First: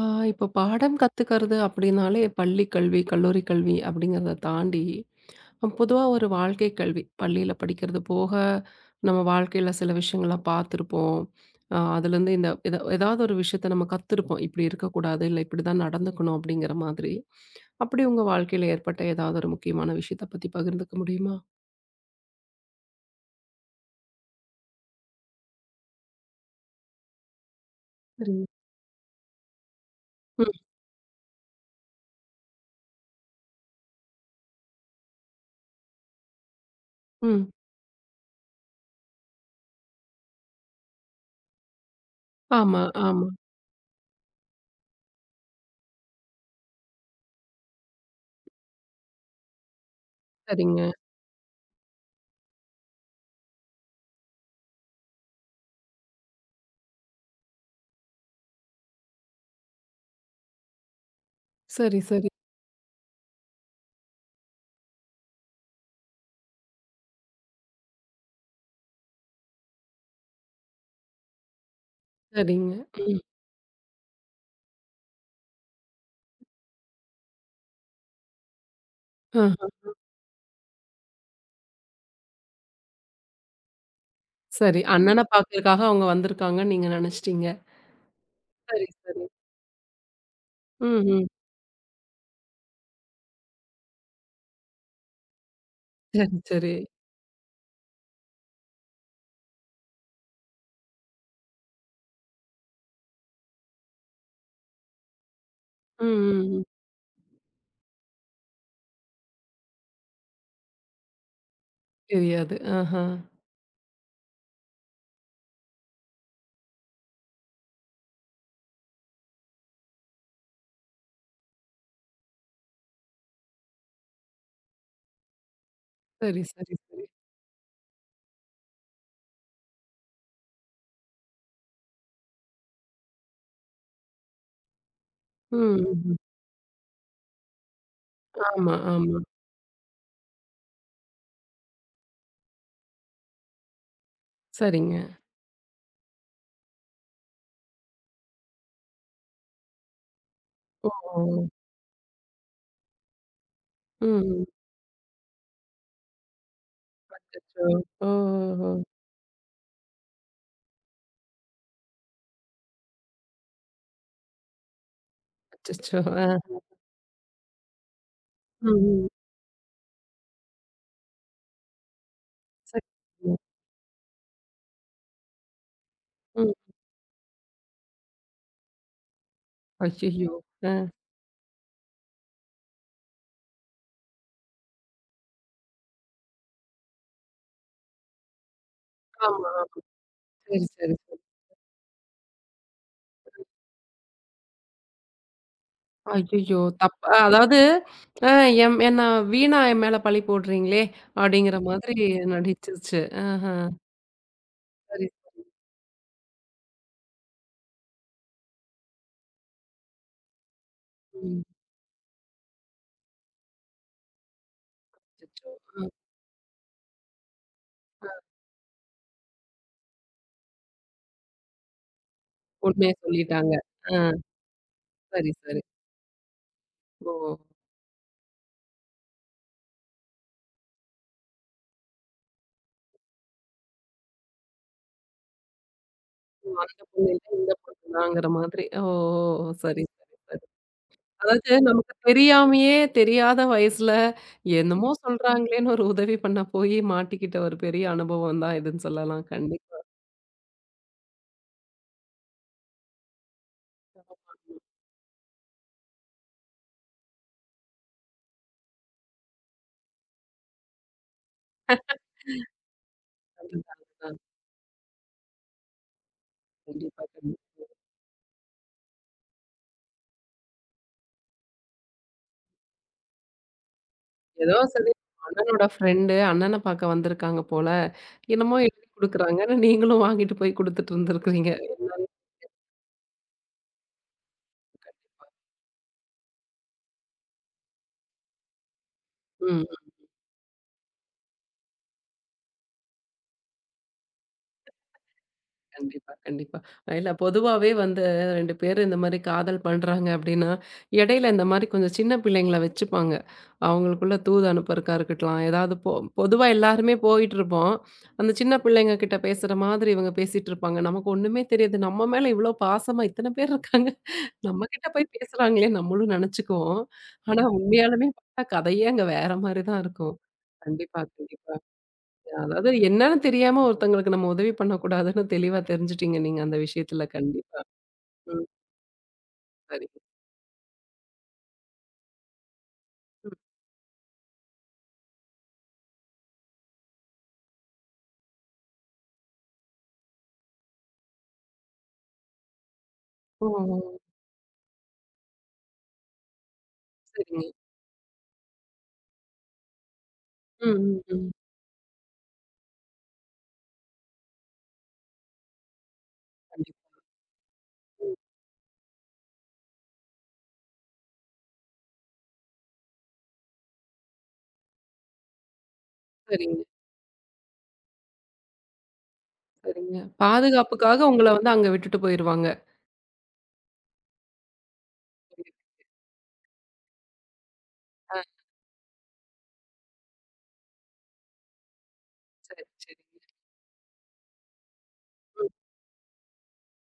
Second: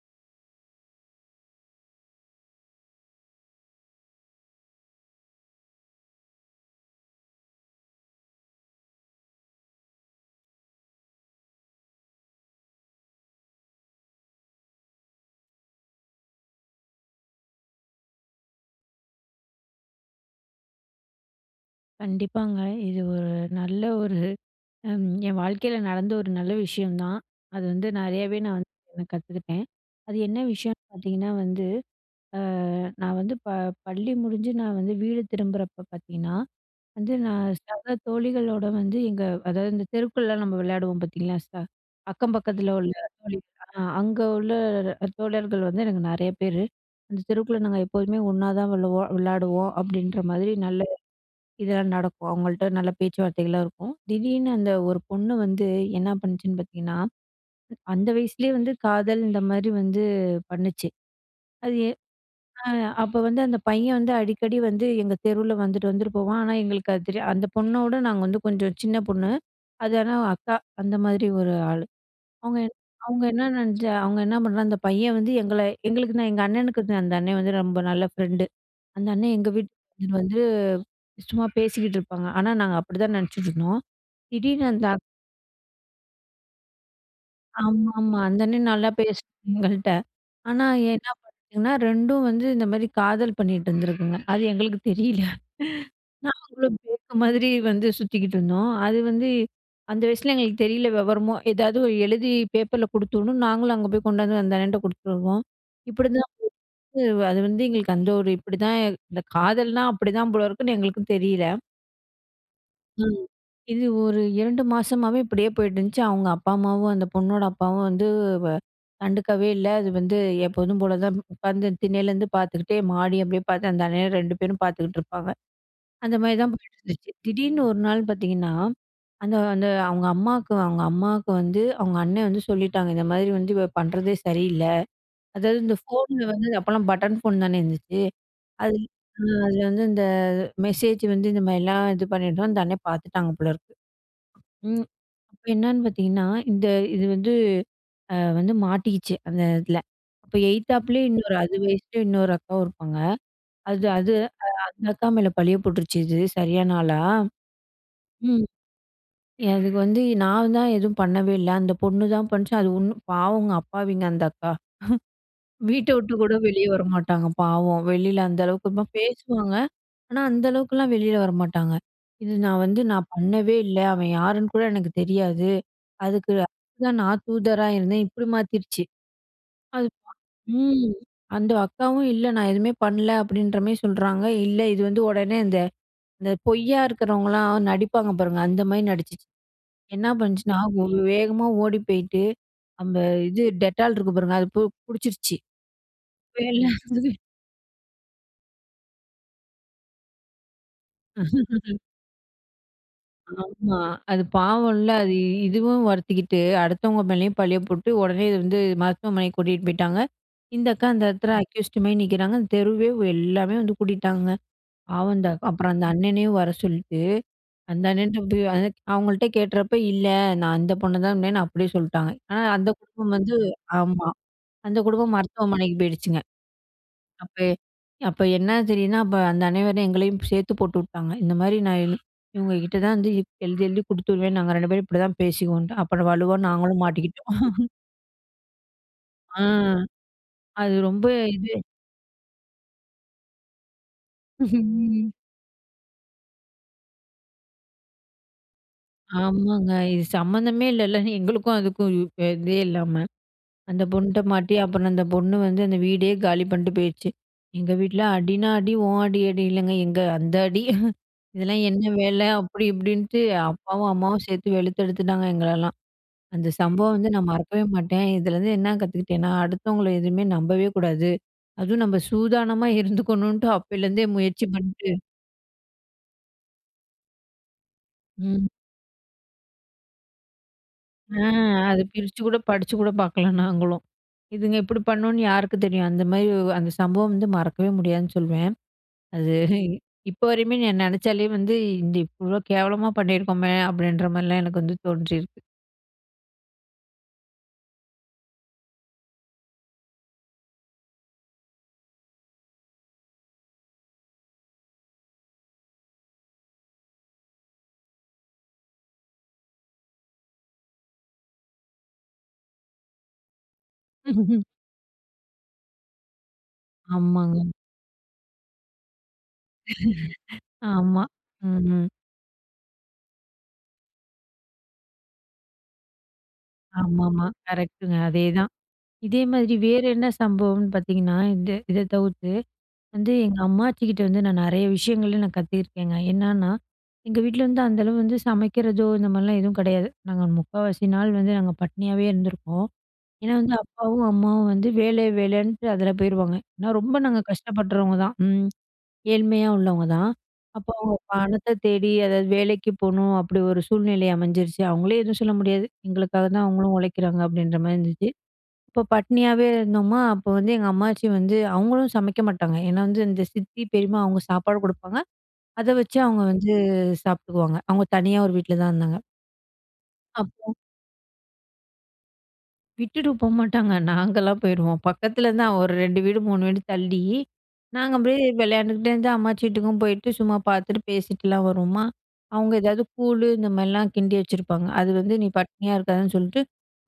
ஆ, இப்போ பாடம் கத்துக்கிறது அப்படின்னாலே பள்ளி கல்வி, கல்லூரி கல்வி அப்படிங்கிறத தாண்டி, பொதுவா ஒரு வாழ்க்கை கல்வி. பள்ளியில படிக்கிறது போக, நம்ம வாழ்க்கையில சில விஷயங்கள்லாம் பார்த்துருப்போம். அதுலேருந்து இந்த ஏதாவது ஒரு விஷயத்த நம்ம கத்துருப்போம். இப்படி இருக்கக்கூடாது, இல்ல இப்படிதான் நடந்துக்கணும் அப்படிங்கிற மாதிரி. அப்படி உங்க வாழ்க்கையில ஏற்பட்ட ஏதாவது ஒரு முக்கியமான விஷயத்த பத்தி பகிர்ந்துக்க முடியுமா? கண்டிப்பாங்க. இது ஒரு நல்ல ஒரு என் வாழ்க்கையில நடந்த ஒரு நல்ல விஷயம் தான். அது வந்து நெறையாவே சரிங்க. நான் கத்துக்கிட்டேன். அது என்ன ம், விஷயம்னு பார்த்தீங்கன்னா வந்து, அ நான் வந்து ப பள்ளி முடிஞ்சு நான் வந்து வீடு திரும்புறப்ப பார்த்தீங்கன்னா, வந்து ம். நான் சக தோழிகளோட வந்து எங்க அதாவது இந்த தெருக்குள்ளலாம் நம்ம விளையாடுவோம் பார்த்தீங்களா? அக்கம் பக்கத்துல ஆமா, உள்ள ஆமா. தோழி அங்க உள்ள தோழர்கள் வந்து எனக்கு நெறைய பேரு. அந்த தெருக்குள்ள நாங்க எப்போதுமே ஒண்ணா தான் விளையாடுவோம் அப்படின்ற மாதிரி நல்ல சரிங்க. இதெல்லாம் நடக்கும். அவங்கள்ட்ட நல்ல பேச்சுவார்த்தைகள்லாம் இருக்கும். திடீர்னு அந்த ஒரு பொண்ணு வந்து என்ன பண்ணுச்சுன்னு பார்த்தீங்கன்னா, அந்த வயசுலயே வந்து காதல் இந்த மாதிரி வந்து பண்ணுச்சு. அது எ சரி, சரி, அ அப்ப வந்து அந்த பையன் வந்து அடிக்கடி வந்து எங்க தெருவுல வந்துட்டு வந்துட்டு போவான். ஆனா எங்களுக்கு அது தெரியா அந்த பொண்ணோட நாங்க வந்து கொஞ்சம் சின்ன பொண்ணு. அது ஆனா அக்கா அந்த மாதிரி ஒரு ஆளு. அவங்க சரிங்க. என்ன- ம். அவங்க என்ன நெனச்சா அவங்க என்ன பண்றா அந்த பையன் வந்து எங்களுக்கு நான் எங்க அண்ணனுக்கு அந்த அண்ணன் வந்து ரொம்ப நல்ல ஃப்ரெண்டு. அந்த அண்ணன் எங்க ஆ. வீட்டுக்கு வந்து சும்மா பேசிக்கிட்டு இருப்பாங்க. ஆனா நாங்க அப்படிதான் நெனச்சுட்டு இருந்தோம். திடீர்னு சரி. அண்ணன பாக்கறதுக்காக அவங்க வந்திருக்காங்கன்னு நீங்க நெனச்சுட்டீங்க. ஆமா, ஆமா. அந்த அண்ணன் சரி, நல்லா சரி. பேசும் எங்கள்ட்ட. ஆனா என்ன ம்ஹ்ம். பண்ணிட்டுங்கன்னா, 2ம் வந்து இந்த மாரி காதல் பண்ணிட்டு இருந்திருக்குங்க. அது எங்களுக்கு தெரியல. சரி, சரி. நாங்களும் பேக்கு மாதிரி வந்து சுத்திக்கிட்டு இருந்தோம். அது வந்து அந்த வயசுல எங்களுக்கு தெரியல விவரமோ. ஏதாவது ஒரு எழுதி பேப்பர்ல குடுத்துடணும். நாங்களும் அங்க போய் கொண்டாந்து அந்த அண்ணன்ட்ட குடுத்துருவோம். ம், இப்படிதான் ம், வந்து ம். அது வந்து எங்களுக்கு அந்த ஒரு இப்படிதான் இந்த காதல்னா அப்படிதான் போல இருக்குன்னு எங்களுக்கும் தெரியல. தெரியாது. ஆஹா. ம். இது ஒரு 2 மாசமாவே இப்படியே போயிட்டுருந்துச்சு. அவங்க அப்பா, அம்மாவும் அந்த பொண்ணோட அப்பாவும் வந்து வ கண்டுக்கவே இல்ல. அது வந்து எப்போதும் போல தான் உட்கார்ந்து திண்ணையிலேருந்து பார்த்துக்கிட்டே மாடி அப்படியே பார்த்து அந்த அண்ணன 2 பேரும் பார்த்துக்கிட்டு இருப்பாங்க. அந்த மாரி சரி, தான் சரி, சரி. போயிட்டுருந்துச்சு. திடீர்னு ஒரு நாள் பார்த்தீங்கன்னா, அந்த அந்த அவங்க அம்மாக்கு வந்து அவங்க அண்ணன் வந்து சொல்லிட்டாங்க. இந்த மாதிரி வந்து இவ பண்றதே சரியில்ல. ம், அதாவது இந்த ம். ம். ஃபோன்ல வந்து அப்போலாம் பட்டன் ஃபோன் தானே இருந்துச்சு. ஆமா, அது ஆமா. அதில வந்து இந்த மெசேஜ் வந்து இந்த மாரிலாம் இது பண்ணிட்டோம். அந்த அண்ணன் பார்த்துட்டாங்க போல இருக்கு. ம். சரிங்க. அப்ப என்னான்னு பார்த்தீங்கன்னா, இந்த இது வந்து வந்து மாட்டிக்கிச்சு அந்த இதுல. அப்ப எய்த்தாப்லயே ஓஹோ! இன்னொரு அது வயசுல இன்னொரு அக்காவும் இருப்பாங்க. அது அது ம், ம். அந்த அக்கா மேல பழிய போட்டுருச்சு இது சரியான ஆளா. அச்சச்சோ! ம். ஓஹோஹோ! அதுக்கு வந்து நான் தான் எதுவும் பண்ணவே இல்ல. அந்த பொண்ணு தான் பண்ணுச்சு. அது ஒண்ணும் பாவங்க அப்பாவிங்க அந்த அக்கா. வீட்ட அச்சச்சோ! விட்டு ஆ. கூட வெளிய வரமாட்டாங்க பாவம். வெளில அந்த ம், அளவுக்கு இப்ப ம். பேசுவாங்க. ஆனா, அந்த அளவுக்குலாம் வெளில வரமாட்டாங்க. இது நான் வந்து நான் சரிங்க. பண்ணவே இல்ல. அவன் யாருன்னு கூட எனக்கு தெரியாது. அதுக்கு ம். அதுக்கு தான் நான் தூதரா இருந்தேன். இப்படி மாத்திருச்சு. அது ஐயய்யோ! ஆ. ம். அந்த அக்காவும் இல்ல நான் எதுவுமே பண்ணல அப்படின்ற மாரி சொல்றாங்க. இது வந்து உடனே இந்த இந்த பொய்யா இருக்கிறவங்கலாம் நடிப்பாங்க பாருங்க. அந்த மாரி நடிச்சுச்சு. ஆமா, ஆமா. என்ன பண்ணுச்சுன்னா, சரி, சரி, ஒரு சரி. வேகமா ஓடி போயிட்டு, அந்த இது டெட்டால் இருக்கு பாருங்க. அது புடிச்சிருச்சு. ஐயய்யோ! தப் அதாவது அ எம் என்ன வீணா என் மேல பழி போடுறீங்களே! அப்டிங்கிற மாதிரி நடிச்சிருச்சு. ஆஹா. ஆமா. அது பாவம்ல. சரி, அது சரி. இதுவும் வருத்திக்கிட்டு, அடுத்தவங்க மேலயும் பழிய போட்டு, உடனே இது வந்து மருத்துவமனைக்கு கூட்டிட்டு போயிட்டாங்க. இந்த அக்கா அந்த இடத்துல ம். அக்யூஸ்டு மாரி நிக்கிறாங்க. அந்த தெருவே எல்லாமே வந்து கூட்டிட்டாங்கங்க. பாவம் அந்த அக்கா. அச்சச்சோ! அப்புறம் அந்த ம். அண்ணனையும் வர சொல்லிட்டு, அந்த அண்ணன்ட்ட போய் அது அவங்கள்ட்ட கேட்றப்ப, "இல்ல நான் அந்த பொண்ண தான்" நான் அப்படியே சொல்லிட்டாங்க. ஆனா அந்த உண்மைய குடும்பம் வந்து சொல்லிட்டாங்க. ஆ ஆமா. அந்த குடும்பம் சரி, சரி. மருத்துவமனைக்கு போயிடுச்சுங்க. ஓ! அப்ப அப்ப என்ன தெரியுதுன்னா, அப்ப அந்த அனைவரும் எங்களையும் சேர்த்து போட்டுவுட்டாங்க. இந்த மாரி நான் எழு இவங்க கிட்ட தான் வந்து எழுதி எழுதி குடுத்துருவேன். நாங்க 2 பேரும் இப்படிதான் பேசிக்குவோம்ன்ட்டு. அப்புறம் வலுவா அந்த நாங்களும் பொண்ணு இல்ல, மாட்டிக்கிட்டோம். இந்த பொண்ணு தாங்கிற மாதிரி. ஓ! ஆ ஓ! சரி, சரி, சரி. அது ரொம்ப இது அதாவது நமக்கு தெரியாமயே, தெரியாத வயசுல என்னமோ ம். சொல்றாங்களேன்னு ஒரு உதவி பண்ண போயி மாட்டிக்கிட்ட ஒரு பெரிய அனுபவம் தான் இதுன்னு சொல்லலாம். ஆமாங்க. கண்டிப்பா. இது சம்மந்தமே இல்லல்ல. எங்களுக்கும் அதுக்கும் இதே இல்லாம. அந்த பொண்ணுட்ட மாட்டி அப்புறம் அந்த பொண்ணு வந்து அந்த வீடே காலி பண்ணிட்டு போயிடுச்சு. எங்க வீட்ல அடினா அடி, உன் அடி அடி இல்லைங்க. எங்க அந்த அடி. இதெல்லாம் என்ன வேலை அப்படி இப்படின்ட்டு அதுதான், அப்பாவும், அதுதான். அம்மாவும் சேர்த்து வெளுத்தெடுத்துட்டாங்க எங்களெல்லாம். அந்த சம்பவம் கண்டிப்பா, வந்து நான் மறக்கவே கண்டிப்பா. மாட்டேன். இதுலேருந்து என்ன கத்துக்கிட்டேன்னா, அடுத்தவங்கள எதுவுமே நம்பவே கூடாது. அதுவும் நம்ம சூதானமா இருந்துக்கணுன்ட்டு அப்பையிலேருந்தே முயற்சி ஏதோ பண்ணிட்டு சரி அண்ணனோட ஃப்ரெண்டு அண்ணன பார்க்க வந்திருக்காங்க போல. ம். என்னமோ எழுதி குடுக்குறாங்கன்னு நீங்களும் வாங்கிட்டு போய் குடுத்துட்டு ஆ இருந்திருக்கிறீங்க. அது என்னன்னு பிரிச்சு கூட படிச்சு கூட பார்க்கல நாங்களும். இதுங்க இப்படி பண்ணும்னு யாருக்கு தெரியும்? அந்த மாரி அந்த சம்பவம் வந்து மறக்கவே முடியாதுன்னு சொல்வேன். அது கண்டிப்பா. ம். இப்ப வரையுமே நான் நெனச்சாலே வந்து இந்த இவ்ளோ கேவலமா பண்ணியிருக்கோமே! அப்படின்ற மாரிலாம் எனக்கு வந்து தோன்றியிருக்கு. கண்டிப்பா, கண்டிப்பா. இல்ல பொதுவாவே வந்து 2 பேரு இந்த மாரி காதல் பண்றாங்க அப்டின்னா, இடையில இந்த மாரி கொஞ்சம் சின்ன பிள்ளைங்கள வச்சுப்பாங்க. அவங்களுக்குள்ள தூது அனுப்புறக்கா இருக்கட்லாம், ஏதாவது பொதுவா எல்லாருமே போயிட்டுருப்போம். அந்த சின்ன பிள்ளைங்க கிட்ட பேசுற மாதிரி இவங்க பேசிட்டுருப்பாங்க. நமக்கு ஒண்ணுமே தெரியாது. நம்ம மேல இவ்ளோ பாசமா இத்தன பேர் இருக்காங்க. நம்ம கிட்ட போய் பேசுறாங்களே நம்மளும் நெனச்சுக்குவோம். ஆமாங்க. ஆனா உண்மையாலுமே பார்த்தா கதையே அங்க வேற மாரி தான் இருக்கும். கண்டிப்பா, ஆமா. கண்டிப்பா. ம். அதாவது என்னன்னு தெரியாம ஒருத்தங்களுக்கு நம்ம உதவி பண்ணக்கூடாதுன்னு தெளிவா தெரிஞ்சுட்டீங்க நீங்க அந்த விஷயத்துல ஆமாமா. கண்டிப்பா. கரெக்ட்டுங்க. ம். அதேதான். இதே மாதிரி வேற சரிங்க. என்ன சம்பவம்னு பார்த்தீங்கன்னா, இந்த இத தவிர்த்து வந்து ம். எங்க அம்மாச்சிகிட்ட வந்து நெறைய விஷயங்கள நான் கத்துக்கிருக்கேங்க. என்னான்னா, எங்க வீட்ல வந்து அந்த அளவு வந்து சமைக்கிறதோ, இந்த மாரிலாம் எதுவும் கெடையாது. முக்காவாசி நாள் வந்து நாங்க பட்னியாவே இருந்திருக்கோம். ஏன்னா ஓ! வந்து அப்பாவும், அம்மாவும் வந்து வேலை வேலைன்ட்டு அதுல போயிருவாங்க. ஏன்னா ரொம்ப நாங்க சரிங்க. கஷ்டப்படுறவங்க தான். ம். ஏழ்மையா உள்ளவங்க தான். அப்போ ம், அவங்க ம், ம். பணத்த தேடி அதாவது வேலைக்கு போணும், அப்படி ஒரு சூழ்நிலை அமைஞ்சிருச்சு. அவங்களே எதுவும் சொல்ல முடியாது. எங்களுக்காக தான் அவங்களும் கண்டிப்பா. உழைக்கிறாங்க அப்படின்ற மாரி இருந்துச்சு. இப்போ பட்னியாவே இருந்தோமா, அப்போ வந்து எங்க அம்மாச்சி வந்து அவங்களும் சமைக்க மாட்டாங்க. ஏன்னா வந்து இந்த சித்தி, பெரியம்மா அவங்க சாப்பாடு குடுப்பாங்க. அத வச்சு அவங்க வந்து சரிங்க, சாப்பிட்டுக்குவாங்க. அவங்க தனியா ஒரு வீட்ல தான் இருந்தாங்க. சரிங்க. அப்போ பாதுகாப்புக்காக உங்கள வந்து அங்க விட்டுட்டு போயிருவாங்க. விட்டுட்டு போமாட்டாங்க. நாங்கலாம் போயிருவோம். பக்கத்துல தான் ஒரு 2 வீடு, 3 வீடு தள்ளி. நாங்க ஆ அப்படியே விளையாண்டுக்கிட்டே இருந்து அம்மாச்சி வீட்டுக்கும் போயிட்டு சும்மா பார்த்துட்டு பேசிட்டுலாம் வருவோமா. அவங்க சரி, ஏதாவது கூழு சரிங்க. இந்த மாரிலாம் கிண்டி வச்சிருப்பாங்க. அது வந்து நீ ம். பட்னியா இருக்காதன்னு சொல்லிட்டு,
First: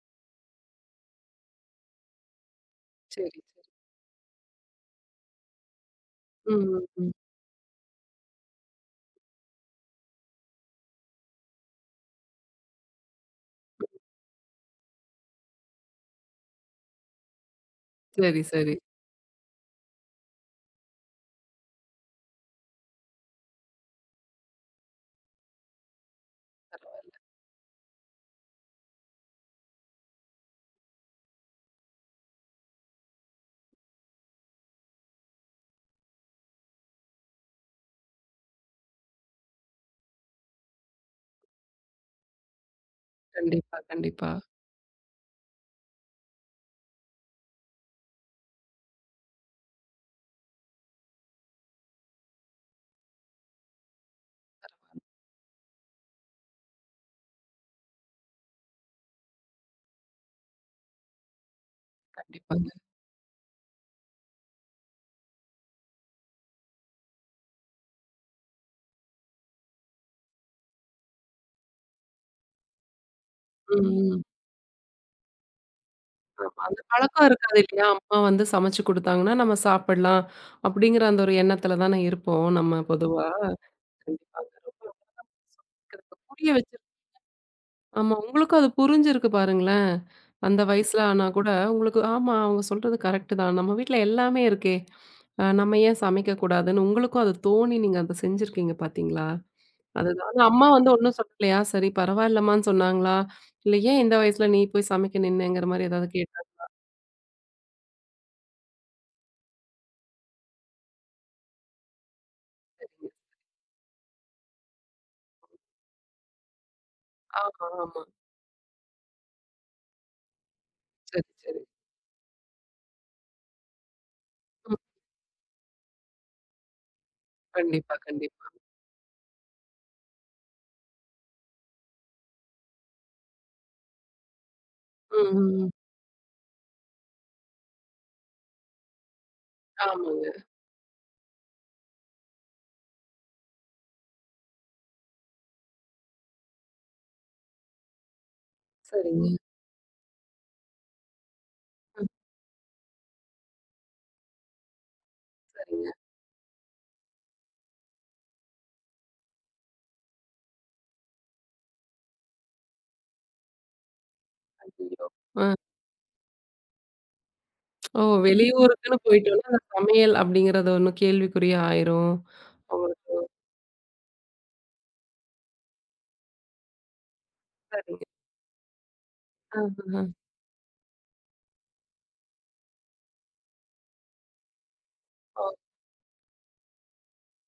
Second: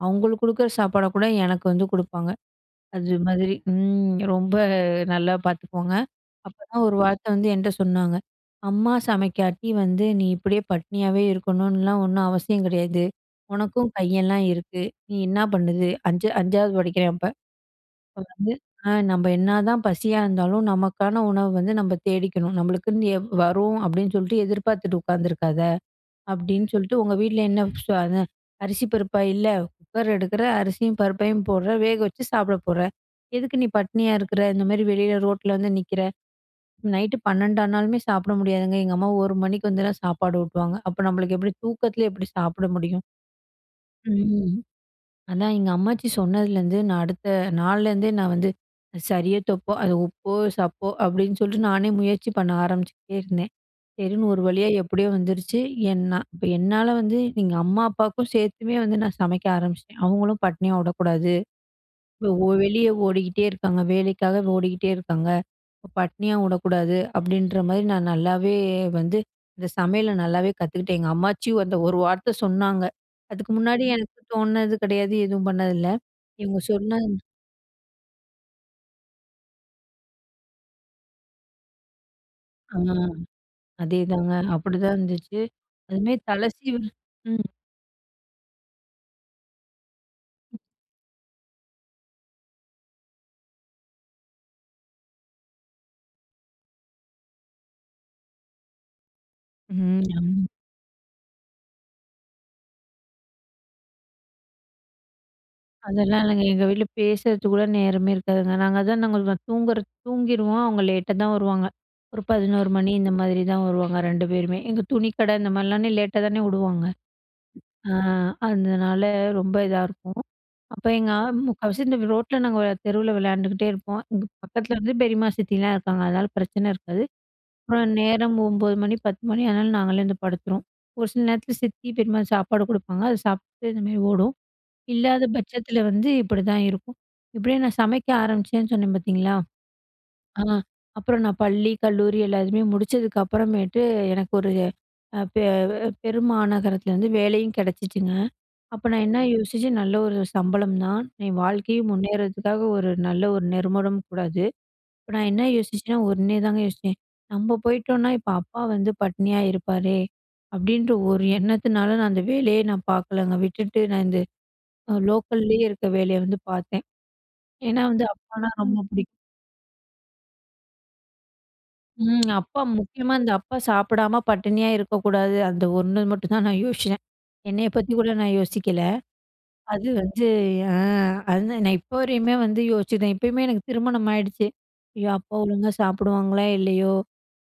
அவங்களுக்கு குடுக்குற சாப்பாட கூட எனக்கு வந்து குடுப்பாங்க. அது சரி, மாதிரி. சரி. ம். ரொம்ப நல்லா பார்த்துக்கோங்க. ம், ம், அப்பதான் ஒரு ம். வார்த்தை வந்து என்ட்ட சொன்னாங்க. "அம்மா சமைக்காட்டி வந்து நீ இப்படியே பட்னியாவே இருக்கணும்லாம் ஒண்ணும் அவசியம் கிடையாது. உனக்கும் கையெல்லாம் இருக்கு. நீ என்ன பண்ணுது?" 5 5வது படிக்கிறேன் அப்ப. அப்ப சரி, வந்து சரி. "நம்ம என்னாதான் பசியா இருந்தாலும் நமக்கான உணவு வந்து நம்ம தேடிக்கணும். நம்மளுக்குன்னு எவ் வரும் அப்படின்னு சொல்லிட்டு எதிர்பார்த்துட்டு உட்காந்துருக்காத." அப்படின்னு சொல்லிட்டு உங்க பரவால்ல. வீட்ல என்ன அது அரிசி பருப்பா இல்ல குக்கர் எடுக்குற, அரிசியும் பருப்பையும் போடுற, வேக வச்சு சாப்பிட போற. எதுக்கு நீ பட்னியா இருக்கிற? இந்த மாரி வெளியில ரோட்ல வந்து நிக்கிற. நைட்டு 12 ஆனாலுமே சாப்பிட முடியாதுங்க. எங்க அம்மா 1 மணிக்கு வந்து தான் சாப்பாடு ஊட்டுவாங்க. அப்ப நம்மளுக்கு எப்படி தூக்கத்திலே எப்படி சாப்பிட முடியும்? கண்டிப்பா, கண்டிப்பா. ம். அதான் எங்க அம்மாச்சி சொன்னதுலேருந்து அடுத்த நாள்லேருந்தே நான் வந்து அது சரியோ தப்போ, அது உப்போ, சப்போ அப்படின்னு சொல்லிட்டு நானே முயற்சி பண்ண ஆரம்பிச்சுக்கிட்டே இருந்தேன். சரின்னு ஒரு வழியா எப்படியோ வந்துருச்சு. என்னா இப்ப என்னால வந்து எங்க அம்மா, அப்பாவுக்கும் சேர்த்துமே வந்து நான் சமைக்க ஆரம்பிச்சுட்டேன். அவங்களும் பட்னியா விடக்கூடாது. கண்டிப்பாங்க. வெளிய ஓடிக்கிட்டே இருக்காங்க. வேலைக்காக ஓடிக்கிட்டே இருக்காங்க. இப்ப பட்னியா விடக்கூடாது அப்படின்ற மாரி நான் நல்லாவே வந்து இந்த சமையல நல்லாவே கத்துக்கிட்டேன். எங்க அம்மாச்சியும் அந்த ஒரு வார்த்தை சொன்னாங்க. அதுக்கு ம், முன்னாடி ம். எனக்கு ம். தோணுனது கிடையாது. எதுவும் பண்ணதில்ல. இவங்க ஆமா. அந்த சொன்ன பழக்கம் இருக்காது இல்லையா? அம்மா வந்து சமைச்சு குடுத்தாங்கன்னா, நம்ம சாப்பிடலாம். அப்படிங்கிற அந்த ஒரு எண்ணத்துல தானே இருப்போம் ஆ நம்ம பொதுவா. அதேதாங்க. கண்டிப்பாங்க. ரொம்ப அப்படிதான் இருந்துச்சு. எனக்கு அதுமாரி புரிய தல வச்சு சீவல் ம். ஆமா. உங்களுக்கும் அது புரிஞ்சிருக்கு பாருங்களேன். அந்த வயசுல ஆனா கூட உங்களுக்கு ஆமா அவங்க சொல்றது கரெக்ட் தான். நம்ம வீட்ல எல்லாமே இருக்கே. நம்ம ஏன் சமைக்கக்கூடாதுன்னு உங்களுக்கும் அது தோணி நீங்க அத செஞ்சிருக்கீங்க பார்த்தீங்களா? அதுதான். ஆனா ம். அம்மா வந்து ஒண்ணும் சொல்லலையா? சரி பரவாயில்லம்மான்னு சொன்னாங்களா? இல்ல ஏன் இந்த வயசுல நீ போய் சமைக்க நின்னேங்கிற மாரி ஏதாவது அதெல்லாம் இல்லைங்க. கேட்டாங்க? எங்க வீட்ல பேசுறதுக்கு கூட நேரமே இருக்காதுங்க. நாங்க அதான் நாங்க தூங்குற தூங்கிருவோம். அவங்க லேட்டா தான் வருவாங்க. ஒரு 11 மணி இந்த மாதிரி தான் வருவாங்க 2 பேருமே. எங்க துணிக்கடை இந்த மாதிரிலாம் லேட்டா தானே விடுவாங்க. ஆமா, ஆ ஆமா. அதனால ரொம்ப இதா இருக்கும். அப்ப எங்க சரி, சரி. முக்காவாசி இந்த ரோட்ல நாங்க தெருவுல விளையாண்டுக்கிட்டே இருப்போம். எங்க ம். பக்கத்துல வந்து பெரியம்மா, சித்திலாம் இருக்காங்க. அதனால பிரச்சனை இருக்காது. அப்புறம் கண்டிப்பா, நேரம் கண்டிப்பா. 9 மணி 10 மணி ஆனாலும் நாங்களே வந்து படுத்துருவோம். ஒரு சில நேரத்துல சித்தி, பெரியம்மா சாப்பாடு குடுப்பாங்க. அத சாப்பிட்டு இந்த மாரி ஓடும். இல்லாத ம், ம். ம். பட்சத்துல வந்து இப்படிதான் இருக்கும். இப்படியே நான் சமைக்க ஆரம்பிச்சேன்னு சொன்னேன் பார்த்தீங்களா? ஆமாங்க. ஆ அப்புறம் நான் பள்ளி, கல்லூரி எல்லாத்தையுமே முடிச்சதுக்கு அப்புறமேட்டு எனக்கு ஒரு அ பெ பெருமாநகரத்துல வந்து வேலையும் கிடைச்சிச்சுங்க. அப்ப நான் என்ன சரிங்க. யோசிச்சேன், நல்ல ஒரு சம்பளம் தான். என் வாழ்க்கையும் ம். முன்னேறதுக்காக ஒரு நல்ல ஒரு நெருமடம் கூட அது. இப்ப நான் என்ன சரிங்க. யோசிச்சேன்னா, ஒண்ணே தாங்க யோசிச்சேன். நம்ம போயிட்டோம்னா, இப்ப அப்பா வந்து பட்னியா இருப்பாரே! அப்படின்ற ஒரு எண்ணத்தினால அந்த வேலையே நான் பார்க்கலங்க. விட்டுட்டு நான் இந்த ஐயய்யோ! ஆ. லோக்கல்லயே இருக்க வேலைய வந்து பார்த்தேன். ஏன்னா ஓ! வந்து அப்பானா ரொம்ப வெளியூருக்குன்னு பிடிக்கும். போயிட்டோம்னா, அந்த சமையல் அப்படிங்கிறது ஒண்ணும் கேள்விக்குறியா ஆயிரும். ம். அப்பா முக்கியமா அவங்களுக்கு இந்த அப்பா சாப்பிடாம பட்டினியா இருக்கக்கூடாது. அந்த ஒண்ணு மட்டும் தான் நான் யோசிச்சேன். என்னைய பத்தி சரிங்க. கூட நான் யோசிக்கல. அது ஆஹஹ. வந்து ஆ அது நான் இப்போ வரையுமே வந்து யோசிச்சுட்டேன். இப்பயுமே எனக்கு திருமணம் ஆயிடுச்சு. ஐயோ! அப்பா ஓ! ஒழுங்கா சாப்பிடுவாங்களா இல்லையோ!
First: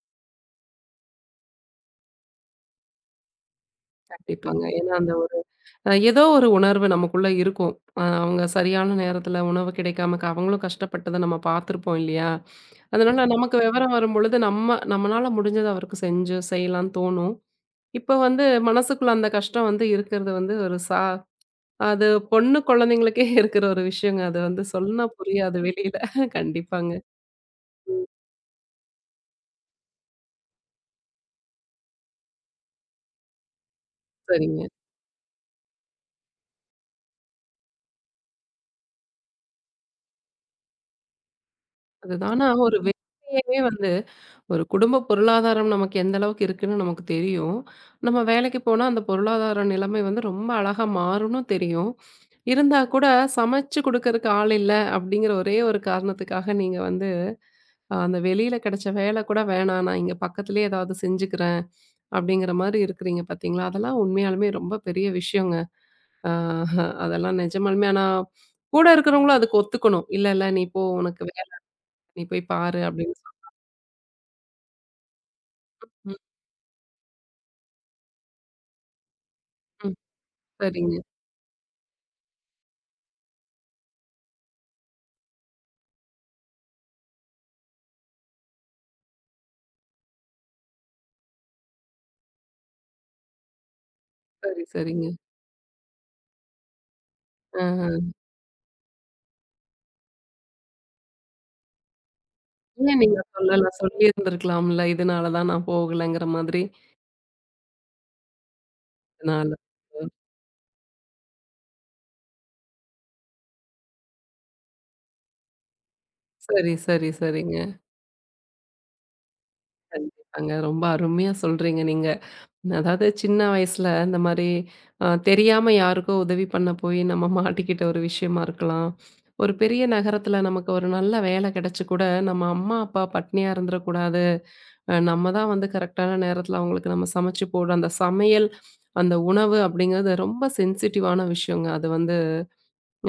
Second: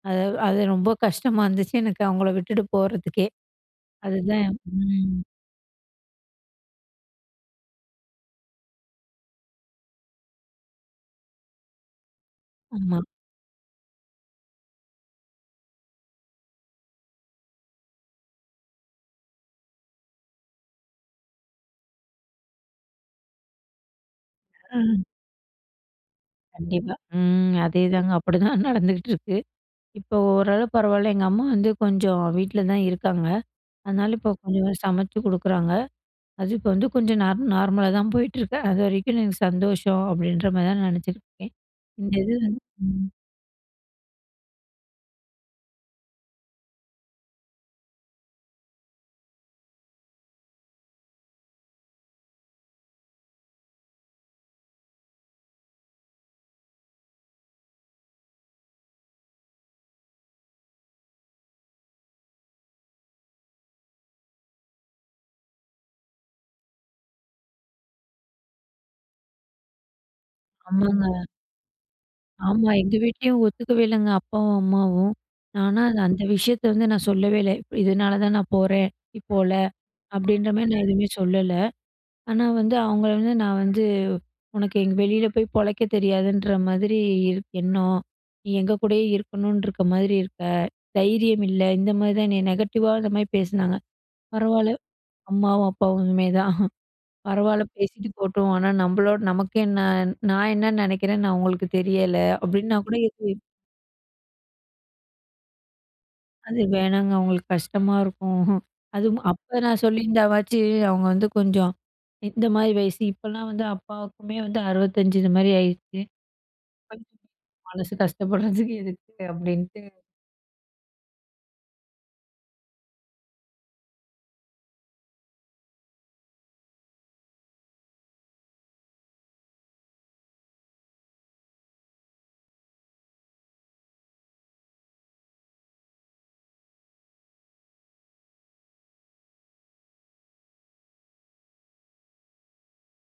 அது அது ரொம்ப கஷ்டமா இருந்துச்சு எனக்கு அவங்கள விட்டுட்டு போறதுக்கே. அதுதான் கண்டிப்பாங்க. ஏன்னா அந்த ம். ஒரு ஏதோ ஒரு உணர்வு நமக்குள்ள இருக்கும். அ அவங்க சரியான நேரத்துல உணவு கிடைக்காம க அவங்களும் கஷ்டப்பட்டத நம்ம பார்த்துருப்போம் இல்லையா? ஆமா. அதனால நமக்கு விவரம் வரும்பொழுது நம்ம நம்மனால முடிஞ்சத அவருக்கு செஞ்சு செய்யலான்னு தோணும். இப்ப வந்து மனசுக்குள்ள அந்த கஷ்டம் வந்து இருக்கிறது வந்து ஒரு சா அது பொண்ணு குழந்தைங்களுக்கே இருக்கிற ஒரு விஷயங்க. அது வந்து ம். சொன்னா புரியாது வெளியில. கண்டிப்பாங்க. கண்டிப்பா. ம். அதேதாங்க. அப்படிதான் நடந்துகிட்டு இருக்கு. இப்போ ஓரளவு பரவால்ல. எங்க அம்மா வந்து கொஞ்சம் வீட்ல தான் இருக்காங்க. அதனால இப்போ சரிங்க. கொஞ்சம் சமைச்சு குடுக்குறாங்க. அது இப்போ வந்து கொஞ்சம் நார்மலா தான் போயிட்டுருக்கு. அதுவரைக்கும் எனக்கு சந்தோஷம் அப்படின்ற மாரி தான் நெனச்சுக்கிட்டு இருக்கேன். இந்த அதுதான். இது ஆனா வந்து ஒரு ம். வேலையே வந்து ஒரு குடும்ப பொருளாதாரம் நமக்கு எந்த அளவுக்கு இருக்குன்னு நமக்கு தெரியும். நம்ம வேலைக்கு போனா அந்த பொருளாதார நிலைமை வந்து ரொம்ப அழகா மாறும்னு தெரியும். இருந்தா கூட சமைச்சு குடுக்கறக்கு ஆள் இல்ல அப்படிங்கிற ஒரே ஒரு காரணத்துக்காக நீங்க வந்து அந்த வெளியில கிடைச்ச வேலை கூட வேணாம். நான் இங்க பக்கத்திலேயே ஏதாவது செஞ்சுக்கிறேன். அப்படிங்கிற மாரி இருக்கிறீங்க பார்த்தீங்களா? அதெல்லாம் உண்மையாலுமே ரொம்ப பெரிய விஷயங்க. ஆ அதெல்லாம் நிஜமாலுமே ஆனா கூட இருக்கிறவங்களும் அதுக்கு ஒத்துக்கணும். இல்ல, இல்ல நீ போ ஆமாங்க. உனக்கு வேலை நீ போய் ஆமா. பாரு எங்க அப்படின்னு வீட்லயும் ஒத்துக்கவே இல்லங்க அப்பாவும், அம்மாவும். ஆனா அது ம், அந்த விஷயத்த வந்து நான் சொல்லவே இல்ல. இதனால தான் நான் போறேன், நீ போல ம். அப்படின்ற மாரி நான் சரிங்க. எதுவுமே சொல்லல. ஆனா வந்து அவங்கள வந்து நான் வந்து, "உனக்கு எங்க வெளியில போய் பொழைக்க தெரியாதுன்ற மாதிரி எண்ணம். நீ எங்க கூடயே இருக்கணும்னு இருக்க மாதிரி இருக்க. தைரியம் இல்ல." இந்த மாதிரி தான் என்னைய நெகட்டிவா இந்த மாதிரி பேசுனாங்க. சரி, பரவால்ல சரிங்க. அம்மாவும், அப்பாவுமே தான். "பரவால்ல பேசிட்டு ஆஹ. போட்டும். ஆனா நம்மளோட நமக்கு என்ன நான் என்ன நினைக்கிறேன்னு அவங்களுக்கு தெரியல." அப்படின்னா கூட ஏன் நீங்க இது சொல்லல? சொல்லியிருந்திருக்கலாம்ல. இதனால தான் நான் போகலங்கிற மாதிரி. அது வேணாங்க அவங்களுக்கு கஷ்டமா இருக்கும். அதுவும் இதனால. அப்ப நான் ம். சொல்லியிருந்தாவாச்சு அவங்க வந்து கொஞ்சம் இந்த மாதிரி வயசு இப்பலாம் வந்து அப்பாவுக்குமே வந்து 65 இந்த மாதிரி ஆயிடுச்சு. சரி, சரி, கொஞ்சம் சரிங்க. மனசு கஷ்டப்படுறதுக்கு எதுக்கு அப்படின்ட்டு. கண்டிப்பாங்க. ரொம்ப அருமையா சொல்றீங்க நீங்க. அதாவது சின்ன வயசுல இந்த மாரி தெரியாம யாருக்கோ உதவி பண்ண போய் நம்ம மாட்டிக்கிட்ட ஒரு விஷயமா இருக்கலாம். ஒரு பெரிய நகரத்துல நமக்கு ஒரு நல்ல வேலை கிடைச்சு கூட நம்ம அம்மா, அப்பா பட்னியா இருந்துறக்கூடாது. நம்ம தான் வந்து கரெக்டான நேரத்துல அவங்களுக்கு நம்ம சமைச்சு போடுறோம். அந்த சமையல், அந்த உணவு அப்படிங்கிறது ரொம்ப சென்சிட்டிவான விஷயங்க. அது வந்து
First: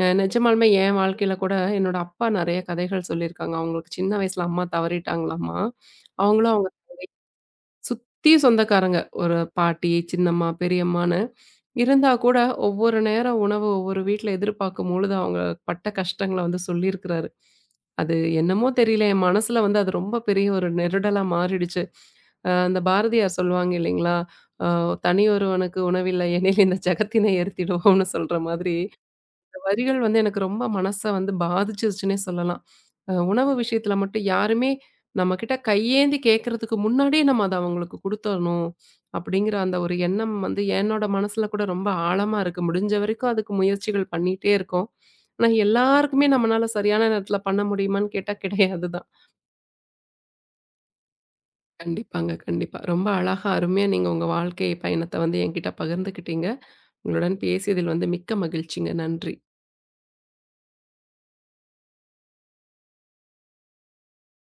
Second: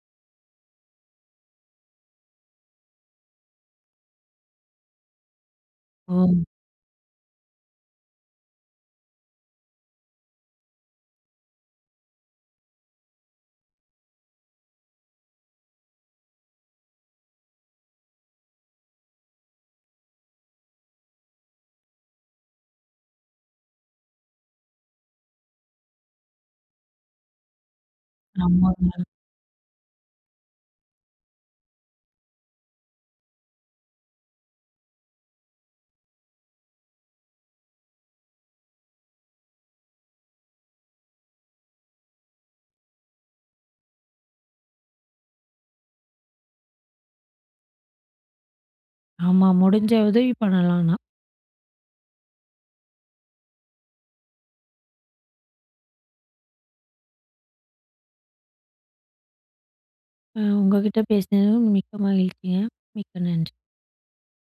நிஜமாலுமே என் வாழ்க்கையில கூட என்னோட அப்பா நெறைய கதைகள் சொல்லியிருக்காங்க. அவங்களுக்கு சின்ன வயசுல அம்மா தவறிட்டாங்களாம்மா. ஓ! அவங்களும் சுத்தி சொந்தக்காரங்க. ஒரு பாட்டி, சின்னம்மா, பெரியம்மான்னு இருந்தா கூட, ஒவ்வொரு நேரம் உணவு ஒவ்வொரு வீட்ல எதிர்பார்க்கும்பொழுது, அவங்க பட்ட கஷ்டங்கள வந்து சொல்லியிருக்கிறாரு. அது என்னமோ தெரியல, என் மனசுல வந்து அது ரொம்ப பெரிய ஒரு நெருடலா மாறிடுச்சு. அந்த பாரதியார் சொல்லுவாங்க இல்லைங்களா? அ "தனியொருவனுக்கு உணவில்லை எனில் இந்த ஜகத்தினை எரித்திடுவோம்னு" சொல்ற மாதிரி, ஆமாங்க. வரிகள் வந்து எனக்கு ரொம்ப மனச வந்து பாதிச்சிருச்சுன்னே சொல்லலாம். அ உணவு விஷயத்துல மட்டும் யாருமே நம்மகிட்ட கையேந்தி கேட்கறதுக்கு முன்னாடியே நம்ம அத அவங்களுக்கு குடுத்தரணும். அப்படிங்கிற அந்த ஒரு எண்ணம் வந்து என்னோட மனசுல கூட ரொம்ப ஆழமா இருக்கு. முடிஞ்ச வரைக்கும் அதுக்கு முயற்சிகள் பண்ணிட்டே இருக்கோம். ஆனா எல்லாருக்குமே நம்மனால சரியான நேரத்துல பண்ண முடியுமான்னு கேட்டா கிடையாது தான். ஆமா. முடிஞ்ச உதவி பண்ணலாம் ஆனா. கண்டிப்பாங்க, கண்டிப்பா. ரொம்ப அழகா, அருமையா நீங்க உங்க வாழ்க்கை பயணத்த வந்து என்கிட்ட பகிர்ந்துக்கிட்டீங்க. உங்களுடன் பேசியதில் வந்து மிக்க மகிழ்ச்சிங்க. நன்றி. உங்ககிட்ட பேசினதும் மிக்க மகிழ்ச்சிங்க. மிக்க நன்றி.